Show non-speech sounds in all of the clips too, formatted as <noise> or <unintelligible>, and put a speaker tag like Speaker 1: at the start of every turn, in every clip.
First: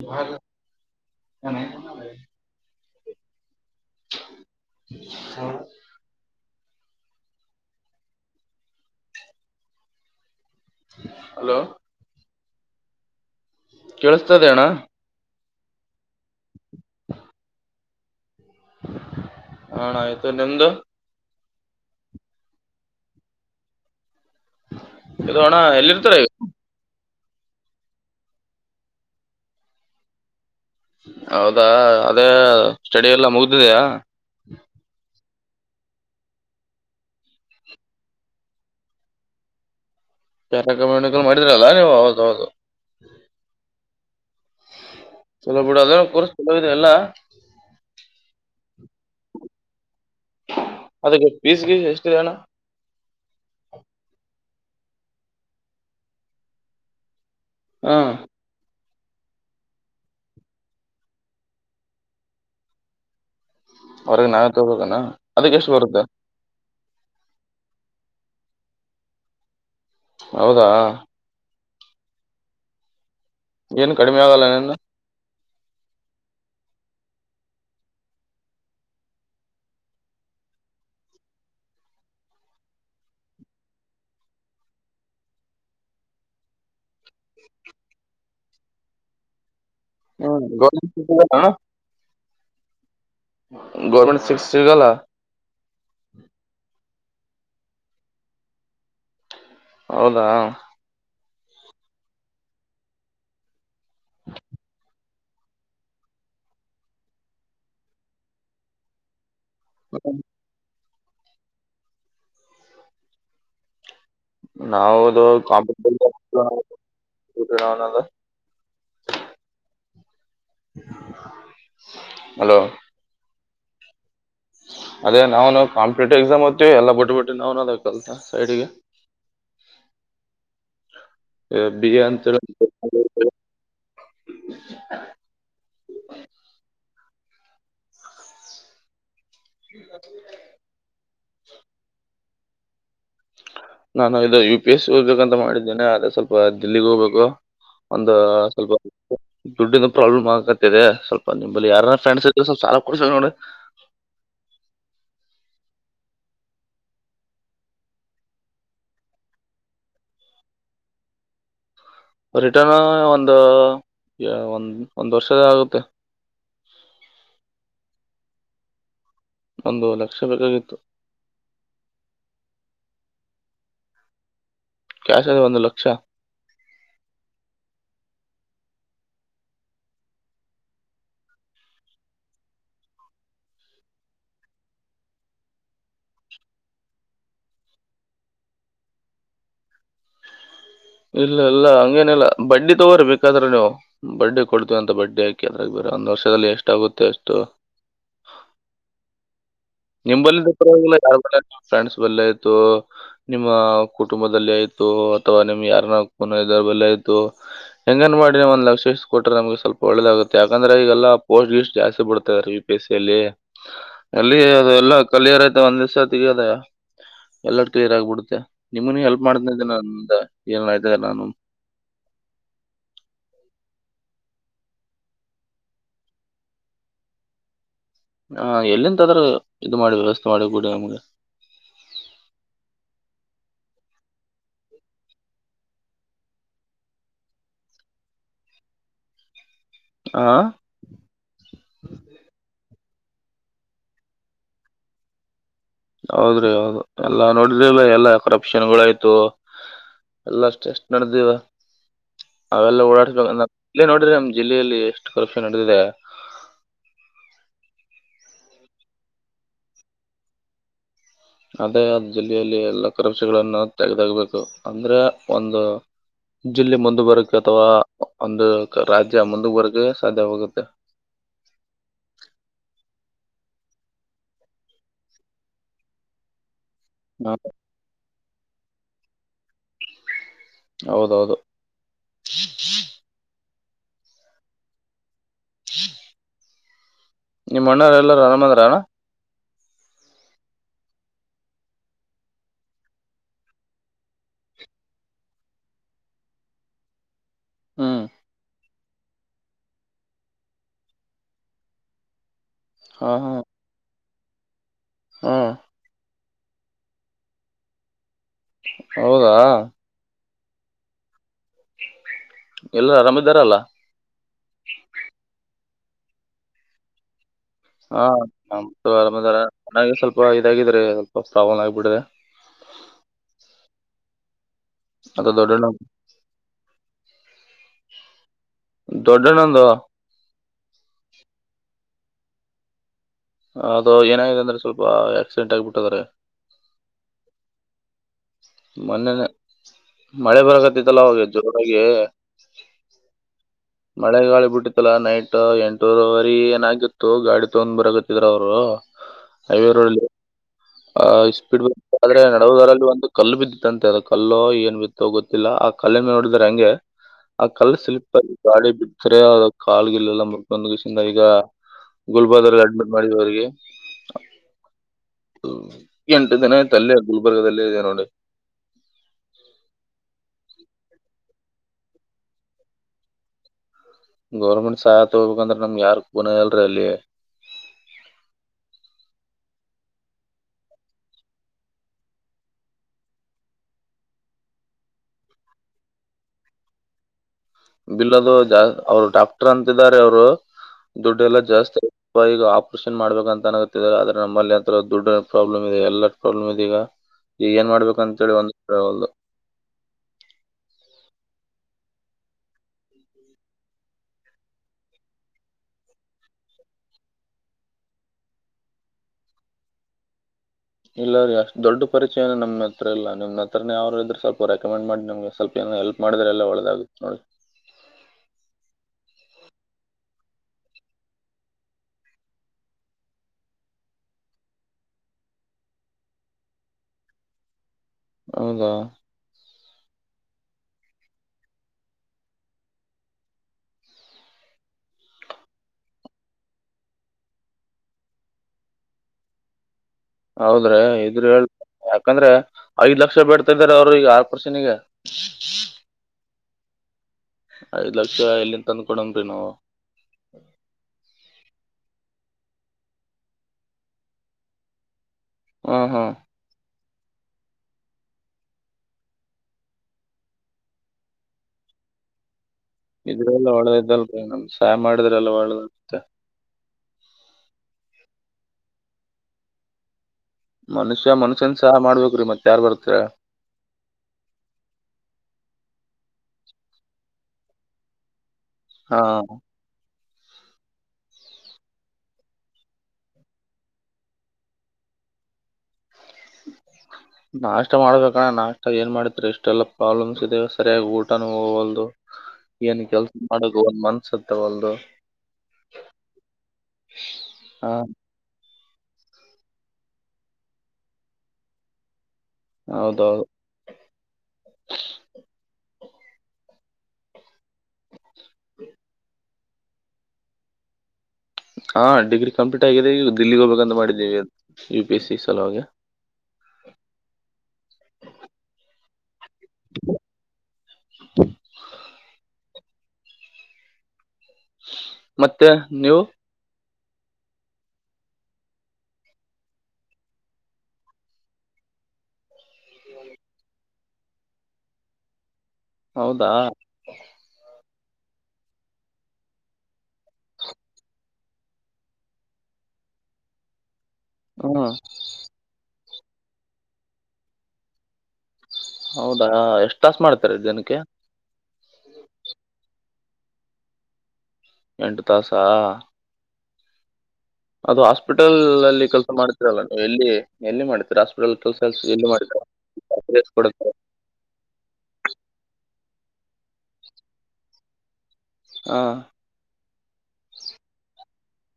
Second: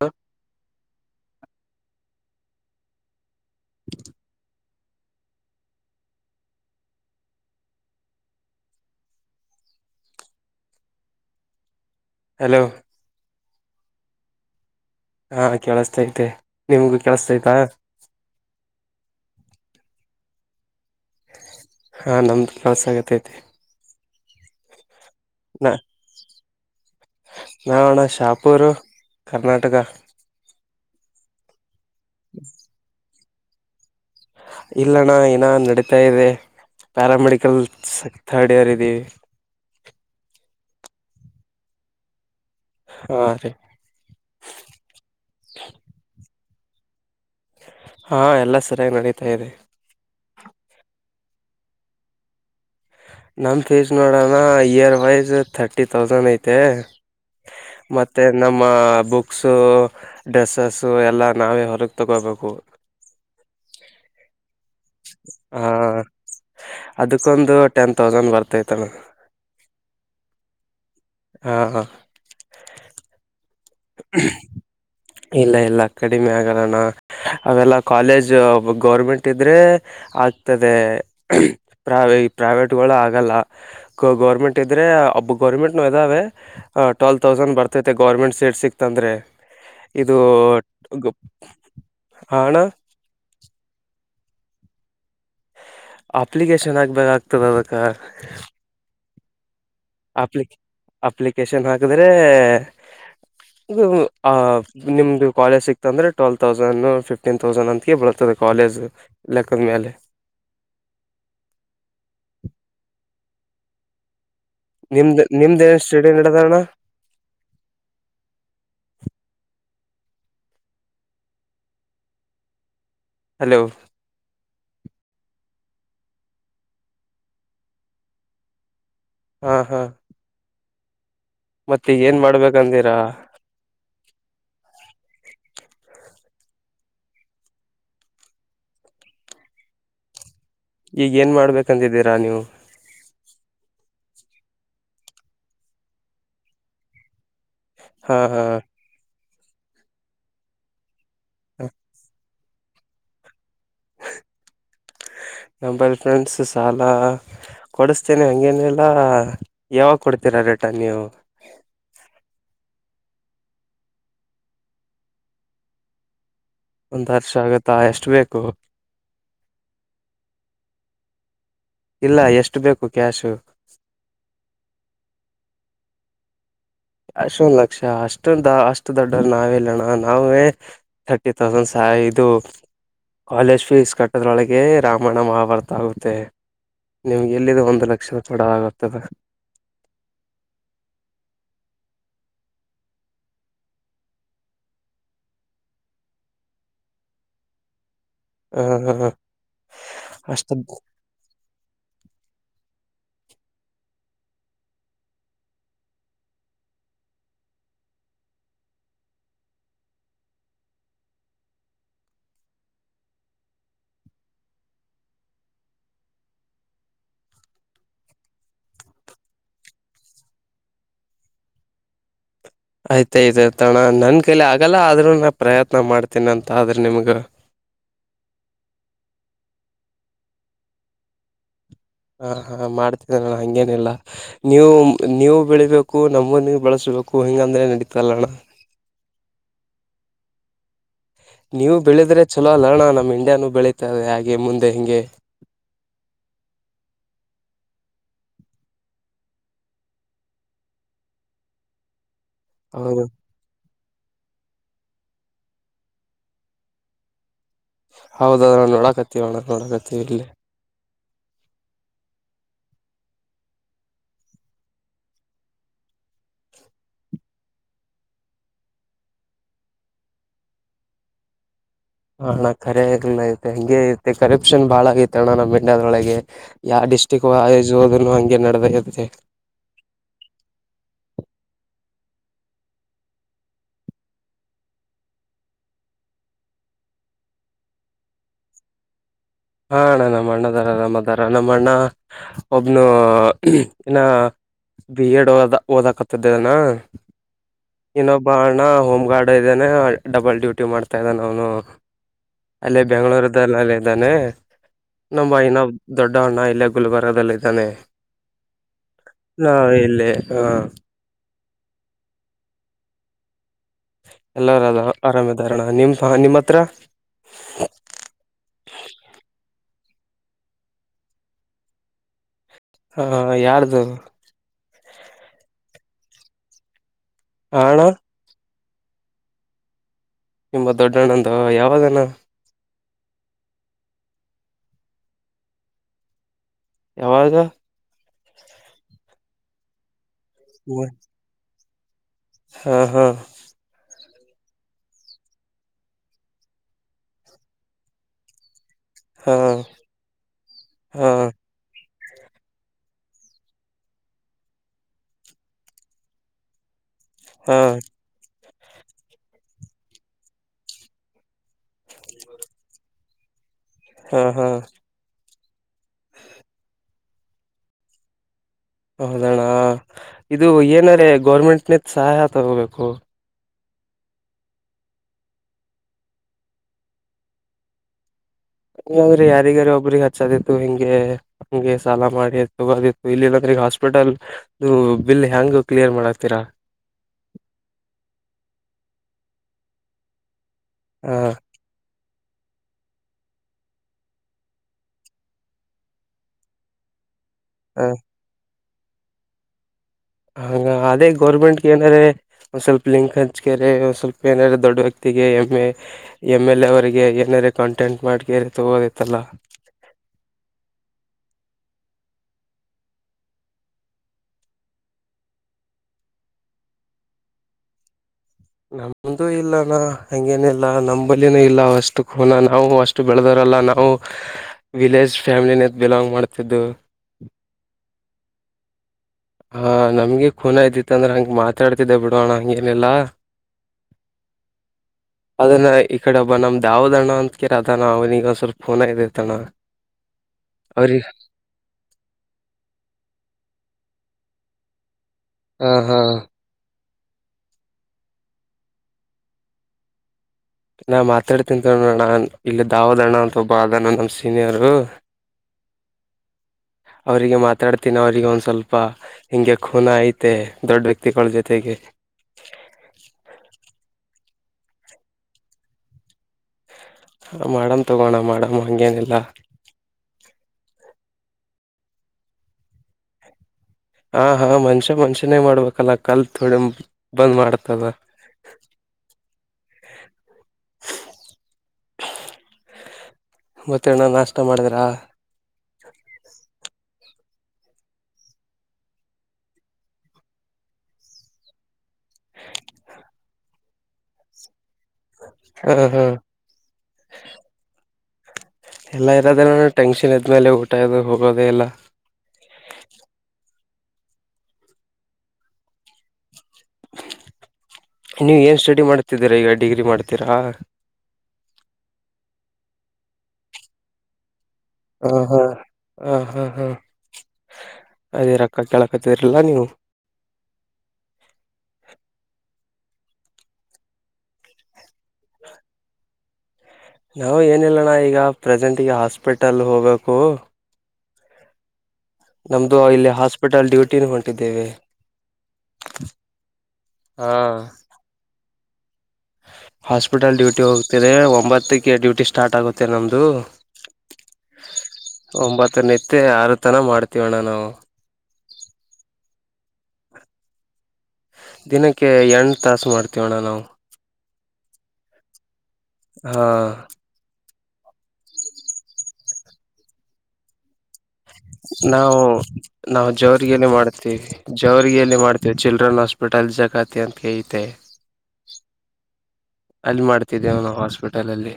Speaker 1: <unintelligible>
Speaker 2: <inaudible>
Speaker 1: ಹ <inaudible> hello
Speaker 2: hello
Speaker 1: ಕೇಳಿಸತದೆ ಅಣ್ಣ
Speaker 2: ಹಾ ಕೇಳಸ್ತತೆ ನಿಮಗೂ ಕೆೇಳಸ್ತತಾ
Speaker 1: ಹ ಆಯ್ತು ನಿಂದು
Speaker 2: ಹಾಂ ನಮ್ಮದುು ಲಾಸ್ ಆಗತ್ತತೆ
Speaker 1: ಇದು ಹಣ ಎಲ್ಲಿ ಇರ್ತಾರೆ
Speaker 2: ನಾವುಣ್ಣ ಶಾಪೂರು ಕರ್ನಾಟಕ
Speaker 1: ಹೌದಾ ಅದೇ ಸ್ಟಡಿ ಎಲ್ಲ ಮುಗ್ದಿದಯಾ
Speaker 2: ಇಲ್ಲಣ್ಣ ಏನ ನಡೀತಾ ಇದೆ ಪ್ಯಾರಾಮೆಡಿಕಲ್ ಥರ್ಡ್ ಇಯರ್ ಇದ್ದೀವಿ
Speaker 1: ಯಾರ ಕಮ್ಯಗಳು ಮಾಡಿದ್ರಲ್ಲ ನೀವು ಹೌದ ಹೌದು
Speaker 2: ಹಾ ರೀ
Speaker 1: ಚಲ ಬಿಡಡು ಅದರಿಸಲವಿದೆ ಎಲ್ಲ
Speaker 2: ಹಾಂ ಎಲ್ಲ ಸರಿಯಾಗಿ ನಡೀತಾಯ ಇದೆ
Speaker 1: ಅದಕ್ಕೆ ಪೀಸ್ ಗೀಸ್ ಎಷ್ಟು ಜನ
Speaker 2: ನಮ್ಮ ಫೀಸ್ ನೋಡೋಣ ಇಯರ್ ವೈಸ್ ಥರ್ಟಿ ತೌಸಂಡ್ ಐತೆ
Speaker 1: ಹ್ಮ್
Speaker 2: ಮತ್ತೆ ನಮ್ಮ ಬುಕ್ಸು ಡ್ರೆಸ್ಸಸ್ಸು ಎಲ್ಲ ನಾವೇ ಹೊರಗೆ ತಗೋಬೇಕು
Speaker 1: ಅವರಗ ನ
Speaker 2: ಹಾ ಅದಕ್ಕೊಂದು ಟೆನ್ ತೌಸಂಡ್ ಬರ್ತೈತಣ್ಣ
Speaker 1: ಹೌದಾ
Speaker 2: ಹ ಹ
Speaker 1: ಏನ್ ಕಡಿಮೆ ಆಗಲ್ಲ
Speaker 2: ಹಾ
Speaker 1: ನಿನ್ನ
Speaker 2: ಇಲ್ಲ ಇಲ್ಲ ಕಡಿಮೆ ಆಗಲ್ಲೋಣ ಅವೆಲ್ಲ ಕಾಲೇಜ್ ಗೌರ್ಮೆಂಟ್ ಇದ್ರೆ ಆಗ್ತದೆ ಪ್ರ ಪ್ರವೇಟ್ಗಳು ಆಗಲ್ಲ ಗರ್ಮೆಂಟ್ ಇದ್ರೆ ಒಬ್ಬ ಗೌರ್ಮೆಂಟ್ ಇದಾವೆ ಟ್ವಲ್ತೌಸಂಡ್ ಬರ್ತೈತೆ ಗೌರ್ಮೆಂಟ್ ಸೀಟ್ ಸಿಕ ತಂದರೆೆ
Speaker 1: ಹ್ಮ ಗ <unintelligible>
Speaker 2: ಹಣ
Speaker 1: ಗೋರ್ಮೆಂಟ್ ಸಿಟ್ ಸಿಗಲ್ಲ
Speaker 2: ಅಪ್ಲಿಕೇಶನ್ ಅಕ್ಬೇಕಾಗ್ತದ ಅದಕ್ಕೆ
Speaker 1: ಹೌದಾ
Speaker 2: ಅಪ್ಲಿಕ ಅಪ್ಲಿಕೇಶನ್ ಹಾಕಿದ್ರೆ ಆ ನಿಮ್ದು ಕಾಲೇಜ್ ಸಿಕ್ ಅಂದ್ರೆ ಟ್ವೆಲ್ ತೌಸಂಡ್ ಫಿಫ್ಟೀನ್ ತೌಸಂಡ್ ಅಂತಕ ಬತ್ತದೆ ಕಾಲೇಜ್ ಲೆಕ್ಕದ ಮೇಲೆ
Speaker 1: ಹ್ಮ
Speaker 2: ನಿಮ್ದು
Speaker 1: ನಾವವುದುಾ
Speaker 2: ನಿಮ್ದು ಏನು ಸ್ಟಡಿ ನಡ್ದದ ಅಣ್ಣ
Speaker 1: ಹಲೋ
Speaker 2: ಹಲೋ
Speaker 1: ಅದೇ ನಾವನು ಕಂಪಿಟೇಟಿವ್ ಎಕ್ಸಾಮ್ ಹ್ ಎಲ್ಲ ಬಿಟ್ಬ ಬಿಟ್ಟ ನ್ನು ಅದ ಕಲ್ತಾ ಸೈಡ್ಗೆ
Speaker 2: ಹಾ ಹಾ ಮತ್ತೆ ಏನ್
Speaker 1: ಬಿಜಂತ
Speaker 2: ಮಾಡ್ಬೇಕಂದಿರಾ
Speaker 1: ಹ್ಮ
Speaker 2: ಈಗ ಏನ್ ಮಾಡ್ಬೇಕಂತಿದ್ದೀರಾ ನೀವು
Speaker 1: ನಾನು ಇದು ಯು ಪಿ ಎಸ್ ಹೋಗ್ಬೇಕಂತ ಮಾಡಿದ್ದೇನೆ ಆದ್ರೆ ಸ್ವಲ್ಪ ದಿಲ್ಲಿಗ್ ಹೋಗ್ಬೇಕು ಒಂದ
Speaker 2: ಹಾ ಹಾ
Speaker 1: ಸ್ವಲ್ಪ ದುಡ್ಡಿನ ಪ್ರಾಬ್ಲಮ್ ಆಕತ್ತಿದೆ ಸ್ವಲ್ಪ ನಿಮಲ್ಲಿ ಯಾರ ಫ್ರೆಂಡ್ಸ್ ಸ್ವಲ್ಪ್ ಸಾಲ ಕೊಡ್ಸೊ ನೋಡಿ.
Speaker 2: ನಮ್ ಬ ಫ್ರೆಂಡ್ಸ್ ಸಾಲ. ಕೊಡಿಸ್ತೇನೆ ಹಂಗೇನಿಲ್ಲ ಯಾವಾಗ ಕೊಡ್ತೀರಾ ರಿಟರ್ನ್ ನೀವು?
Speaker 1: ರಿಟರ್ನ್ ಒಂದು ಒಂದ್ ವರ್ಷ ಆಗುತ್ತೆ.
Speaker 2: ಒಂದ್ ವರ್ಷ ಆಗತ್ತಾ ಎಷ್ಟ್ ಬೇಕು?
Speaker 1: ಒಂದು ಲಕ್ಷ ಬೇಕಾಗಿತ್ತು.
Speaker 2: ಇಲ್ಲ ಎಷ್ಟು ಬೇಕು ಕ್ಯಾಶು?
Speaker 1: ಕ್ಯಾಶ್ ಅದೆ ಒಂದು ಲಕ್ಷ.
Speaker 2: ಅಷ್ಟ ಒಂದು ಲಕ್ಷ ಅಷ್ಟೊಂದಾ ಅಷ್ಟ ದೊಡ್ಡ ನಾವೆಲ್ಲಣ ನಾವೇ ತರ್ಟಿ ತೌಸಂಡ್ ಸಹ ಇದು ಕಾಲೇಜ್ ಫೀಸ್ ಕಟ್ಟೋದ್ರೊಳಗೆ ರಾಮಾಯ್ಣ ಮಹಾಭಾರತ ಆಗುತ್ತೆ. ನಿಮ್ಗೆ ಎಲ್ಲಿದ್ದ ಒಂದು ಲಕ್ಷ ಕೊಡಕಾಗತ್ತೆ.
Speaker 1: ಇಲ್ಲ ಇಲ್ಲ ಹಂಗೇನಿಲ್ಲ ಬಡ್ಡಿ ತಗೋರಿ ಬೇಕಾದ್ರ ನೀವು. ಬಡ್ಡಿ ಕೊಡ್ತವಿ ಅಂತ ಬಡ್ಡಿ ಆಕಿದ್ರೆ ಬೇರೆ ಒಂದ್ ವರ್ಷದಲ್ಲಿ ಎಷ್ಟ್ ಆಗುತ್ತೆ ಅಷ್ಟು.
Speaker 2: ಹ್ಮ್ ಹ್ಮ
Speaker 1: ನಿಮ್ಲಿಲ್ಲ ಪರ್ವಾಗಿಲ್ಲ ಯಾರ್ ಕಡೆಯಾದ್ರು ಆಯ್ ಫ್ರೆಂಡ್ಸ್ ಬಳ್ ಆಯ್ತು. ನಿಮ್ಮ ಕುಟುಂಬದಲ್ಲಿ ಆಯ್ತು ಅಥವಾ ನಿಮ್ ಯಾರನ್ನ <unintelligible> ಬಲ್ಲ ಆಯ್ತು. ಹೆಂಗಾನ್ ಮಾಡಿ ಒಂದ್ ಲಕ್ಷ ಈಸ್ ಕೊಟ್ರೆ ನಮ್ಗೆ ಸ್ವಲ್ ಒಳ್ಳದಾಗುತ್ತೆ ಯಕಂದ್ರೆ ಈಗಲ್ಲ ಪೋಸ್ ಗೀಸ್ಟ್ ಜಾಸ್ತಿ ಬಿಳ್ತದ ರಿ. ಬಿಸ್ಲಲ್ಲಿ ಅಲ್ಲಿ ಅದು ಎಲ್ಲ ಕಲಿಯರೖತ ಒಂದ್ ದಿವ್ಸ ತೆಗಿಯೋದ. ಎಲ್ಲರ ಕ್ಲಿಯರ್ ಆಗ್ಬಿಡುತ್ತೆ ನಿಮನ್ನು ಹೆಲ್ಪ್ ಮಾಡ್ತನ ಆಂತ ಏನ್ ಆ್ತ ನಾನು.
Speaker 2: ಆಯ್ತಯ್ತೆ ತಣ ನನ್ನ ಕೈಲಿ ಆಗಲ್ಲ ಆದ್ರೂ ನಾ ಪ್ರಯತ್ನ ಮಾಡ್ತೀನ ಅಂತ ಆದ್ರೆ ನಿಮ್ಗ
Speaker 1: ಹ ಎಲ್ಲಿಂತಾದ್ರೂ ಇದು ಮಾಡಿ ವ್ಯವಸ್ಥೆ ಮಾಡಿ ಕೂಡಿ ನಮ್ಗೆ.
Speaker 2: ಹ ಹಾ ಮಾಡ್ತಿನೆ ನಾನು ಹಂಗೇನಿಲ್ಲ. ನೀವು ನೀವು ಬೆಳೀಬೇಕು ನಮ್ಮನ್ ನೀವ್ ಬಳಸ್ಬೇಕು ಹಿಂಗ ಅಂದ್ರೆ ನಡೀತ ಅಲ್ಲ ಅಣ್ಣ.
Speaker 1: ಹಾ
Speaker 2: ನೀವು ಬೆಳದ್ರೆ ಚಲೋ ಅಲ್ಲರ್ಣ ನಮ್ ಇಂಡಿಯಾನು ಬೆಳತದೆ ಹಾಗೆ ಮುಂದೆ ಹಿಂಗೆ.
Speaker 1: ಹೌದ್ರಿ ಹೌದು ಎಲ್ಲಾ ನೋಡ್ರಿಲ್ಲ ಎಲ್ಲಾ ಕರಪ್ಷನ್ಗಳೆ ಆಯ್ತು. ಎಲ್ಲಷ್ಟ ಟೆಷ್ಟ ನಡ್ದಿವ. ಅವೆಲ್ಲ
Speaker 2: ಹೌದು
Speaker 1: ಓಡಾಡ್ಬೇಕ ಇಲ್ಲೇ ನೋಡ್ರಿ ನಮ್ ಜಿಲ್ಲೆಯಲ್ಲಿ ಎಷ್ಟು ಕರಪ್ಷನ್ ನಡೆದಿದೆ.
Speaker 2: ಹೌದ ಅಣ ನೋಡಕತ್ತೀವ ಅಣ ನೋಡಕತ್ತೀವಿ ಇಲ್ಲಿ.
Speaker 1: ಅದೇ ಆ ಜಿಲ್ಲೆಯಲ್ಲಿ ಎಲ್ಲಾ ಕರಪ್ಷನ್ಗಳನ್ನ ತೆಗೆದಾಗಬೇಕು ಅಂದ್ರೆ ಒಂದು ಜಿಲ್ಲೆ ಮುಂದ್ ಬರಕ್ ಅಥವಾ ಒಂದು ರಾಜ್ಯ ಮುಂದ್ ಬರಕ ಸಾಧ್ಯವಾಗುತ್ತೆ.
Speaker 2: ಹಾ ಅಣ್ಣ ಕರೆ ಐತೆ ಹಂಗೆ ಐತೆ ಕರಪ್ಷನ್ ಬಾಳ ಆಗೈತೆ ಅಣ್ಣ ನಮ್ಮ ಇಂಡಿಯ್ದೊಳಗೆ ಯಾವ್ ಡಿಷ್ ಕಿವ
Speaker 1: ಹಾ,
Speaker 2: ಆಯಜುವದನ್ನು ಹಾಂಗೆ ನಡೆದ ಇರುತ್ತೆ.
Speaker 1: ಹೌದೌದು ಹ್ಮ್ ನಿಮ್ಮ ಅಣ್ಣರ ಎಲ್ಲರ ಅರಾಮದರೇನ?
Speaker 2: ಹಾ ಅಣ್ಣ ನಮ್ಮ ಅಣ್ಣದಾರ ಆರಾಮದಾರ ನಮ್ಮ ಅಣ್ಣ ಒಬ್ನು ಇನ ಬಿ ಎಡ್ ಓದಕತಿದ್ದ ಅದನಾ.
Speaker 1: ಹ್ಮ್
Speaker 2: ಇನ್ನೊಬ್ಬ ಅಣ್ಣ ಹೋಮ್ ಗಾರ್ಡ್ ಇದಾನೆ ಡಬಲ್ ಡ್ಯೂಟಿ ಮಾಡ್ತಾ ಇದ್ದನ ಅವನು. ಅಲ್ಲೇ
Speaker 1: ಹಾ ಹಾ
Speaker 2: ಬೆಂಗ್ಳೂರ್ದನ ಇದ್ದಾನೆ
Speaker 1: ಹಾ
Speaker 2: ನಮ್ಮ ಇನೊಬ್ ದೊಡ್ಡ ಅಣ್ಣ ಇಲ್ಲೇ ಗುಲ್ಬರ್ಗದಲ್ಲೇ ಇದ್ದಾನೆ
Speaker 1: ಹೌದಾ
Speaker 2: ನಾ ಇಲ್ಲಿ ಹ
Speaker 1: ಎಲ್ಲ ಆರಾಮಿದ್ದಾರಲ್ಲ.
Speaker 2: ಎಲ್ಲರ ಅದ ಆರಾಮಿದ್ದಾರಣ್ಣ ನಿಮ್ ನಿಮ್ಮ ಹತ್ರ
Speaker 1: ಹಾ ನಮ್ತಾವ್ ಆರಾಮದಾರ ಹಾಗೆ ಸ್ವಲ್ಪ ಇದಾಗಿದ್ರೆ ಸ್ವಲ್ಪ ಪ್ರಾಬ್ಲಮ್ ಆಗ್ಬಿಟ್ಟದೆ.
Speaker 2: ಹಾ ಯಾರ್ದು
Speaker 1: ಅದು ದೊಡ್ಡಣ್ಣ
Speaker 2: ಆಣ
Speaker 1: ದೊಡ್ಡಣ್ಣಂದ
Speaker 2: ನಿಮ ದೊಡ್ಡಣ್ಣಂದ ಯಾವಗಣ
Speaker 1: ಅದು ಏನಾಗಿದೆ ಅಂದ್ರೆ ಸ್ವಲ್ಪ ಆಕ್ಸಿಡೆಂಟ್ ಆಗಿ ಬಿಟ್ಟದ ರೀ
Speaker 2: ಯಾವಾಗ
Speaker 1: ಮೊನ್ನೆನೇ ಮಳೆ ಬರಕತ್ತತ್ತಲ್ಲ ಅವಾಗ್ ಜೋರಾಗಿ
Speaker 2: ಹಾಂ ಹಾಂ
Speaker 1: <inaudible> ಮಳೆ ಗಾಳಿ ಬಿಟ್ಟಿತ್ತಲಾ ನೈಟ್ ಎಂಟೂವರಿ ಏನಾಗಿತ್ತು ಗಾಡಿ ತಗೊಂಡ್ ಬರಕತ್ತಿದ್ರ ಅವ್ರು
Speaker 2: ಹಾ
Speaker 1: ಹೈವೇ ರೋಡ್ ಅಲ್ಲಿ
Speaker 2: ಹಾ
Speaker 1: ಸ್ಪೀಡ್ ಬ ಆದ್ರೆ ನಡುವದರಲ್ಲಿ ಒಂದು ಕಲ್ಲು ಬಿದ್ದಿತ್ತಂತೆ ಅದ ಕಲ್ಲು ಏನ್ ಬಿತ್ತೋ ಗೊತ್ತಿಲ್ಲ ಆ ಕಲ್ಲಿ ಮೇಲೆ ನೋಡಿದ್ರ ಹಂಗೆ ಆ
Speaker 2: ಹಾ
Speaker 1: ಕಲ್ಲ ಸ್ಲೀಪ್ಗಿ ಗಾಡಿ ಬಿದ್ದರೆ ಅ ಕಾಲು ಗಿಲ್ಲೆಲ್ಲಾ ಮೂರ್ಖದ ಗಷಿಂದ ಈಗ ಗುಲ್ಬಾದರ್ಗೆ ಅಡ್ಮಿಟ್ ಮಾಡಿದ ಅವರಿಗೆ
Speaker 2: ಹಾ ಹಾ
Speaker 1: ಎಂಟು ದಿನ ಆಯತ ಅಲ್ಲೇ ಗುಲ್ಬರ್ಗದಲ್ಲೇ ಅದೇವಿ ನೋಡಿ
Speaker 2: ಹೌದಣ ಇದು ಏನಾರ ಗೌರ್ಮೆಂಟ್ನ ಲಿಂತ್ ಸಹಾಯ ತಗೋಬೇಕು.
Speaker 1: ಗೌರ್ಮೆಂಟ್ ಸಹಾಯ ತಗ್ಬೇಕುಂದ್ರೆ ನಮ್ಗೆ ಯಾರು ಗುನ ಇಲ್ರರಿ ಅಲ್ಲಿ.
Speaker 2: ಇಂಗ್ರೀ ಯಾರಿಗಾರ ಒಬ್ರಗ್ ಹಚ್ಚದಿತ್ತು ಹಿಂಗೆ ಹಂಗೆ ಸಾಲ ಮಾಡಿತ್ತುಗೋದಿತ್ತು ಇಲ್ಲಿಲ್ಲಾಂದ್ರ ಈಗ ಹಾಸ್ಪಿಟಲ್ ಇದು ಬಿಲ್ ಹೆಂಗ ಕ್ಲಿಯರ್ ಮಾಡತ್ತಿರಾ.
Speaker 1: ಬಿಲ್ಲದು ಜಾ ಅವ್ರು ಡಾಕ್ಟರ್ ಅಂತಿದ್ದಾರೆ ಅವರು ದುಡ್ಡೆ ಎಲ್ಲಾ ಜಾಸ್ತಿ ಆ ಕೊಯದ ಆಪರೇಷನ್ ಮಾಡ್ಬೇಕ ಅಂತ ಅನಗತ್ತಿದಿದ್ದಾರೆ ಆದ್ರೆ ನಮ್ಮಲ್ಲಿ ಯಂತ್ರ ದುಡ್ಡ ಪ್ರಾಬ್ಲಮ್ ಇದೆ ಎಲ್ಲ ಪ್ರಾಬ್ಲಮ್ ಇದೆ ಈಗ ಈಗ ಏನ್ ಮಾಡ್ಬೇಕಂತೇಳಿ ಒಂದು ತಿಳಿವಲ್ದು
Speaker 2: ಹಂಗ ಅದೇ ಗೌರ್ಮೆಂಟ್ಗೆ ಏನರೆ ಒಂದ್ ಸ್ವಲ್ಪ ಲಿಂಕ್ ಹಚ್ಕರೆ ಒಂದ್ ಸ್ವಲ್ಪ ಏನಾರ ದೊಡ್ಡ ವ್ಯಕ್ತಿಗೆ ಎಮ್ಮೆ ಎಮ್ ಎಲ್ ಎ ಅವರಿಗೆ ಏನಾರ ಕಾಂಟೆಂಟ್ ಮಾಡ್ಕರೆ ತಗೋದಿತ್ತಲ್ಲ
Speaker 1: ಇಲ್ಲ ರೀ ಅಷ್ಟು ದೊಡ್ ಪರಿಚಯನ ನಮ್ಮ್ ಹತ್ರ ಇಲ್ಲ ನಿಮ್ ಹತ್ರನ ಯಾವರ ಇದ್ರ ಸ್ವಲ್ಪ ರೆಕಮೆಂಡ್ ಮಾಡಿ ನಮಗೆ ಸ್ವಲ್ಪ ಏನೋ ಹೆಲ್ಪ್ ಮಾಡಿದ್ರೆಲ್ಲ ಒಳ್ಳದಾಗುತ್ತೆ ನೋಡಿ.
Speaker 2: ನಮ್ದು ಇಲ್ಲಾನ ಹಂಗೇನ ಇಲ್ಲ ನಂಬಲ್ಲಿನೂ ಇಲ್ಲ ಅಷ್ಟು ಕೋನ ನಾವು ಅಷ್ಟು ಅಷ್ಟು ಬೆಳೆದಾರಲ್ಲ ನಾವು ವಿಲೇಜ್ ಫ್ಯಾಮಿಲಿನ ಬಿಲಾಂಗ್ ಮಾಡ್ತಿದ್ದುವ
Speaker 1: ಹೌದಾ
Speaker 2: ಹಾ ನಮ್ಗೆ ಖೂನ ಇದ್ತಿತ್ತಂದ್ರ ಹಂಗ ಮಾತಾಡ್ತಿದ್ದೆ ಬಿಡೋಣ ಹಂಗೇನಿಲ್ಲಾ. ಅದನ್ನ ಈ ಕಡೆ ಒಬ್ಬ ನಮ್ ದಾವದ ಅಣ್ಣ ಒಂದ್ ಕೇರ್ ಅದಾನ ಅವನಗ ಒಂದ ಸ್ವಲ್ಪ ಫೋನ ಇದಐತಣ್ಣ
Speaker 1: ಹೌದ್ರೆ ಇದರು ಹೇಳ್ ಯಾಕಂದ್ರೆ ಐದ್ ಲಕ್ಷ ಬೇಡ್ತಾದರ ಅವರು ಈಗ ಆಪರೇಷನ್ ಗೆ
Speaker 2: ಹಾ ಹಾ
Speaker 1: ಐದ್ ಲಕ್ಷ ಎಲ್ಲಿಂದ ತಂದ ಕೊಡನರಿ ನಾವು
Speaker 2: ನಾ ಮಾತಾಡತನ್ ತಗೋ ಅಣ್ಣ ಇಲ್ಲಿ ದಾವದಣ್ಣ ಅಂತ ಒಬ್ಬ ಅದಣ ನಮ್ಮ್ ಸೀನಿಯರು
Speaker 1: ಹಾ ಹಾ
Speaker 2: ಅವರಿಗೆ ಮಾತಾಡ್ತೀನಿ ಅವರಿಗೆ ಒಂದು ಸ್ವಲ್ಪ ಹಿಂಗೆ ಖೂನಾ ಐತೆ ದೊಡ್ಡ ವ್ಯಕ್ತಿಗಳ ಜೊತೆಗೆ
Speaker 1: ಇದ್ರೆಲ್ಲ ಒಳ್ಳೆದ್ದಲ್ರಿ ನಮ ಸಹಾಯ ಮಾಡಿದ್ರೆಲ್ಲ ಒಳ್ಳೆದಾಗುತ್ತೆ.
Speaker 2: ಮಾಡನ ತೊಗೋಣ ಮಾಡಮ್ ಹಂಗೇನಿಲ್ಲ.
Speaker 1: ಮನುಷ್ಯ ಮನುಷ್ಯನ್ ಸಹ ಮಾಡ್ಬೇಕೇರೀ ಮತ್ತ್ ಯಾರ್ ಬರ್ತ್.
Speaker 2: ಹ ಹಾ ಮನ್ಷೆ ಮನ್ಷ್ಯನೇ ಮಾಡ್ಬೇಕಲ್ಲ ಕಲ್ತ್ ಥೋಡಿ ಬಂದ್ ಮಾಡ್ತವ.
Speaker 1: ಹಾ
Speaker 2: ಮತ್ತ ಅಣ್ಣ ನಾಷ್ಟ ಮಾಡಿದ್ರ
Speaker 1: <inaudible> ನಾಷ್ಟ ಮಾಡ್ಬೇಕಣ ನಾಷ್ಟ ಏನ್ ಮಾಡಿದ್ರೆ ಇಷ್ಟೆಲ್ಲಾ ಪ್ರಾಬ್ಲಮ್ಸ್ ಇದೆ ಸರಿಯಾಗಿ ಊಟನೂ ಹೋಗಲ್ದು. ಏನ್ ಕೆಲ್ಸ ಮಾಡೋದು ಒಂದ್ ಮನ್ಸತ್ತ ಒಲ್ದು.
Speaker 2: ಹ್ಮ್ ಹ್ಮ್.
Speaker 1: ಹಾ
Speaker 2: ಎಲ್ಲ ಇರೋದ ನಾನು ಟೆನ್ಷನ್ ಇದ್ಮೇಲೆ ಊಟ ಇದು ಹೋಗೋದೆ ಇಲ್ಲಾ.
Speaker 1: ಹೌದೌದು
Speaker 2: ನೀವು ಏನು ಸ್ಟಡಿ ಮಾಡ್ತಿದ್ದೀರಾ ಈಗ ಡಿಗ್ರಿ ಮಾಡ್ತೀರಾ.
Speaker 1: ಹಾ ಡಿಗ್ರಿ ಕಂಪಲಿಟ್ ಆಗಿದೆ ಈಗ ದಿಲ್ಲಿಗೆ ಹೋಗ್ಬೇಕಂತ ಮಾಡಿದ್ದೀವಿ. ಯು ಪಿ ಎಸ್
Speaker 2: ಹಾ
Speaker 1: ಸಿ
Speaker 2: ಹಾ
Speaker 1: ಸಲುವಾಗಿ
Speaker 2: ಹ ಹಾ ಹಾ ಅದೇ ರೊಕ್ಕ ಕೇಳಕತ್ತರಲ್ಲ ನೀವು.
Speaker 1: ಹ ಮತ್ತೆ ನೀವು.
Speaker 2: ನಾವು ಏನಿಲ್ಲಣ್ಣ ಈಗ ಪ್ರೆಸೆಂಟಿಗೆ ಹಾಸ್ಪಿಟಲ್ ಹೋಗ್ಬೇಕು ನಮ್ದು ಇಲ್ಲಿ ಹಾಸ್ಪಿಟಲ್ ಡ್ಯೂಟಿನ ಹೊಂಟಿದ್ದೇವೆ.
Speaker 1: ಹೌದಾ
Speaker 2: ಹಾಂ ಹಾಸ್ಪಿಟಲ್ ಡ್ಯೂಟಿ ಹೋಗ್ತಿದೆ ಒಂಬತ್ತಕ್ಕೆ ಡ್ಯೂಟಿ ಸ್ಟಾರ್ಟ್ ಆಗುತ್ತೆ ನಮ್ಮದು.
Speaker 1: ಹ್ಮ
Speaker 2: ಒಂಬತ್ತು ನೆತ್ಯ ಆರು ತನ ಮಾಡ್ತೀವಣ್ಣ ನಾವು.
Speaker 1: ಹೌದಾ ಎಷ್ಟ್ ತಾಸು ಮಾಡ್ತಾರೆ ದಿನಕ್ಕೆ.
Speaker 2: ದಿನಕ್ಕೆ ಎಂಟು ತಾಸು ಮಾಡ್ತೀವ ಅಣ್ಣ ನಾವು.
Speaker 1: ಎಂಟುತಾಸ.
Speaker 2: ಹಾ
Speaker 1: ಅದು ಹಾಸ್ಪಿಟಲ್ ಅಲ್ಲಿ ಕೆಲಸ ಮಾಡ್ತಿರಲ್ಲ ನೀವು ಎಲ್ಲಿ ಎಲ್ಲಿ ಮಾಡ್ತಿರ.
Speaker 2: ನಾವು ನಾವು
Speaker 1: ಎಷ್ಟು
Speaker 2: ಜೋರಿಗೆನೆ
Speaker 1: ಕೊಡುತ್ತಾರೆ
Speaker 2: ಮಾಡವಿ ಜವರಿಗೆಗೆ ಎಲ್ಲಿ ಮಾಡ್ತೇವೆ ಚಿಲ್ಡ್ರನ್ ಹಾಸ್ಪಿಟಲ್ ಜಕಾತಿ ಅಂತ ಕತೆ.
Speaker 1: ಹ
Speaker 2: ಅಲ್ಲಿ ಮಾಡ್ತಿದ್ದೇವೆ ನಾವು ಹಾಸ್ಪಿಟಲ್ ಅಲ್ಲಿ.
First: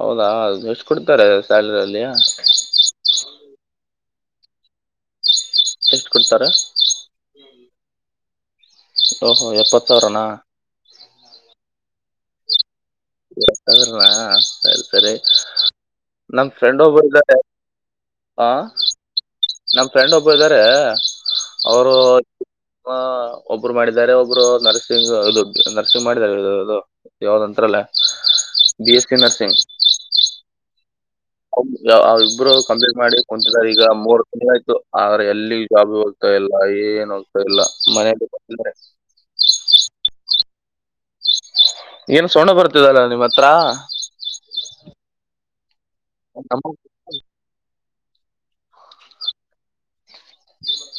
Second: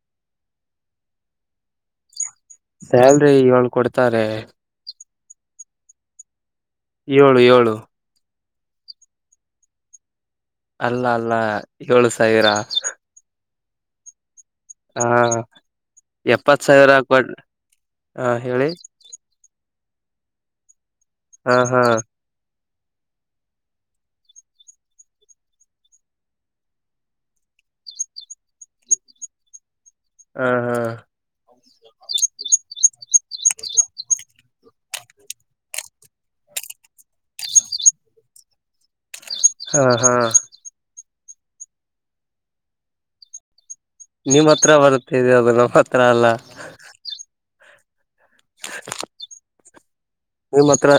Speaker 1: ಹೌದಾ ಅ ಎಷ್ಟು ಕೊಡ್ತಾರೆ ಸ್ಯಲ್ರಿಲ್ಲಿಯಲ್ಲಿ..
Speaker 2: ಸ್ಯಾಲ್ರಿ ಇವಾಗ ಕೊಡ್ತಾರೆ.
Speaker 1: ಎಷ್ಟು ಕೊಡ್ತಾರ.
Speaker 2: ಏಳು ಏಳು
Speaker 1: ಓಹೋ ಓಹೋ ಎಪ್ಪತ್ತಾಸಾವಿರಾಣ.
Speaker 2: ಅಲ್ಲ ಅಲ್ಲ ಏಳು ಸಾವಿರ.
Speaker 1: ಏಳುಸಾವಿರನಾ ಸರಿ
Speaker 2: ಹ
Speaker 1: ಸರಿ ನಮ ಫ್ರೆಂಡ್ ಒಬ್ಬರು ಇದ್ದಾರೆ
Speaker 2: ಹಾ ಹೇಳಿ.
Speaker 1: ನಮ್ಮ ಫ್ರೆಂಡ್ ಒಬ್ಬರ ಇದ್ದಾರೆ
Speaker 2: ಹಾ ಹಾ
Speaker 1: ಅವರು. ಒಬ್ರು ಮಾಡಿದಿದ್ದಾರೆ ಒಬ್ರು ನರ್ಸಿಂಗ ಅದು ನರ್ಸಿಂಗ್ ಮಾಡಿದಿದ್ದಾರೆ ಅದು. ಯಾವ್ದಂತ್ರಲ್ಲ ಬಿ ಎಸ್ ಸಿ ನರ್ಸಿಂಗ್.
Speaker 2: ಹಾ ಹಾ
Speaker 1: ಇಬ್ರು ಕಂಪೇರ್ ಮಾಡಿ ಕುಂತರ ಈಗ ಮೂರು ಚ ಆಯ್ತು ಆದ್ರೆ ಎಲ್ಲಿ ಜಾಬ್ ಹೋಗ್ತಾ ಇಲ್ಲ ಏನ್ ಹೋಗ್ತಾ ಇಲ್ಲ ಮನೆಯಲ್ಲಿ
Speaker 2: ಹಾ ಹಾ
Speaker 1: ಏನ್ ಸೋಣ್ಣ ಬರ್ತಿದಲ್ಲ ನಿಮ್ಮ ಹತ್ರ
Speaker 2: ನಿಮ್ ಹತ್ರ ಬರುತ್ತೆದೆ ಅದು ನಮ್ಮ್ ಹತ್ರ ಅಲ್ಲ
Speaker 1: ಹ
Speaker 2: ನಿಮ್ಮ ಹತ್ರ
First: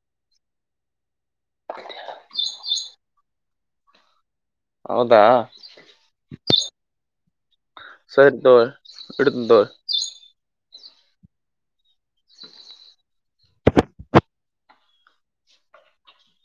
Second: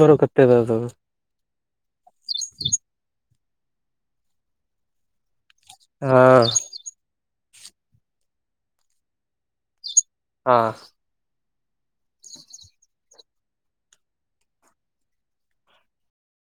Speaker 2: ಬರಕತ್ತದ ಅದು
Speaker 1: ಹ <unintelligible> ಹೌದಾ
Speaker 2: ಹಾ
Speaker 1: ಸಹಿದದ ಇಡದದ
Speaker 2: ಹಾ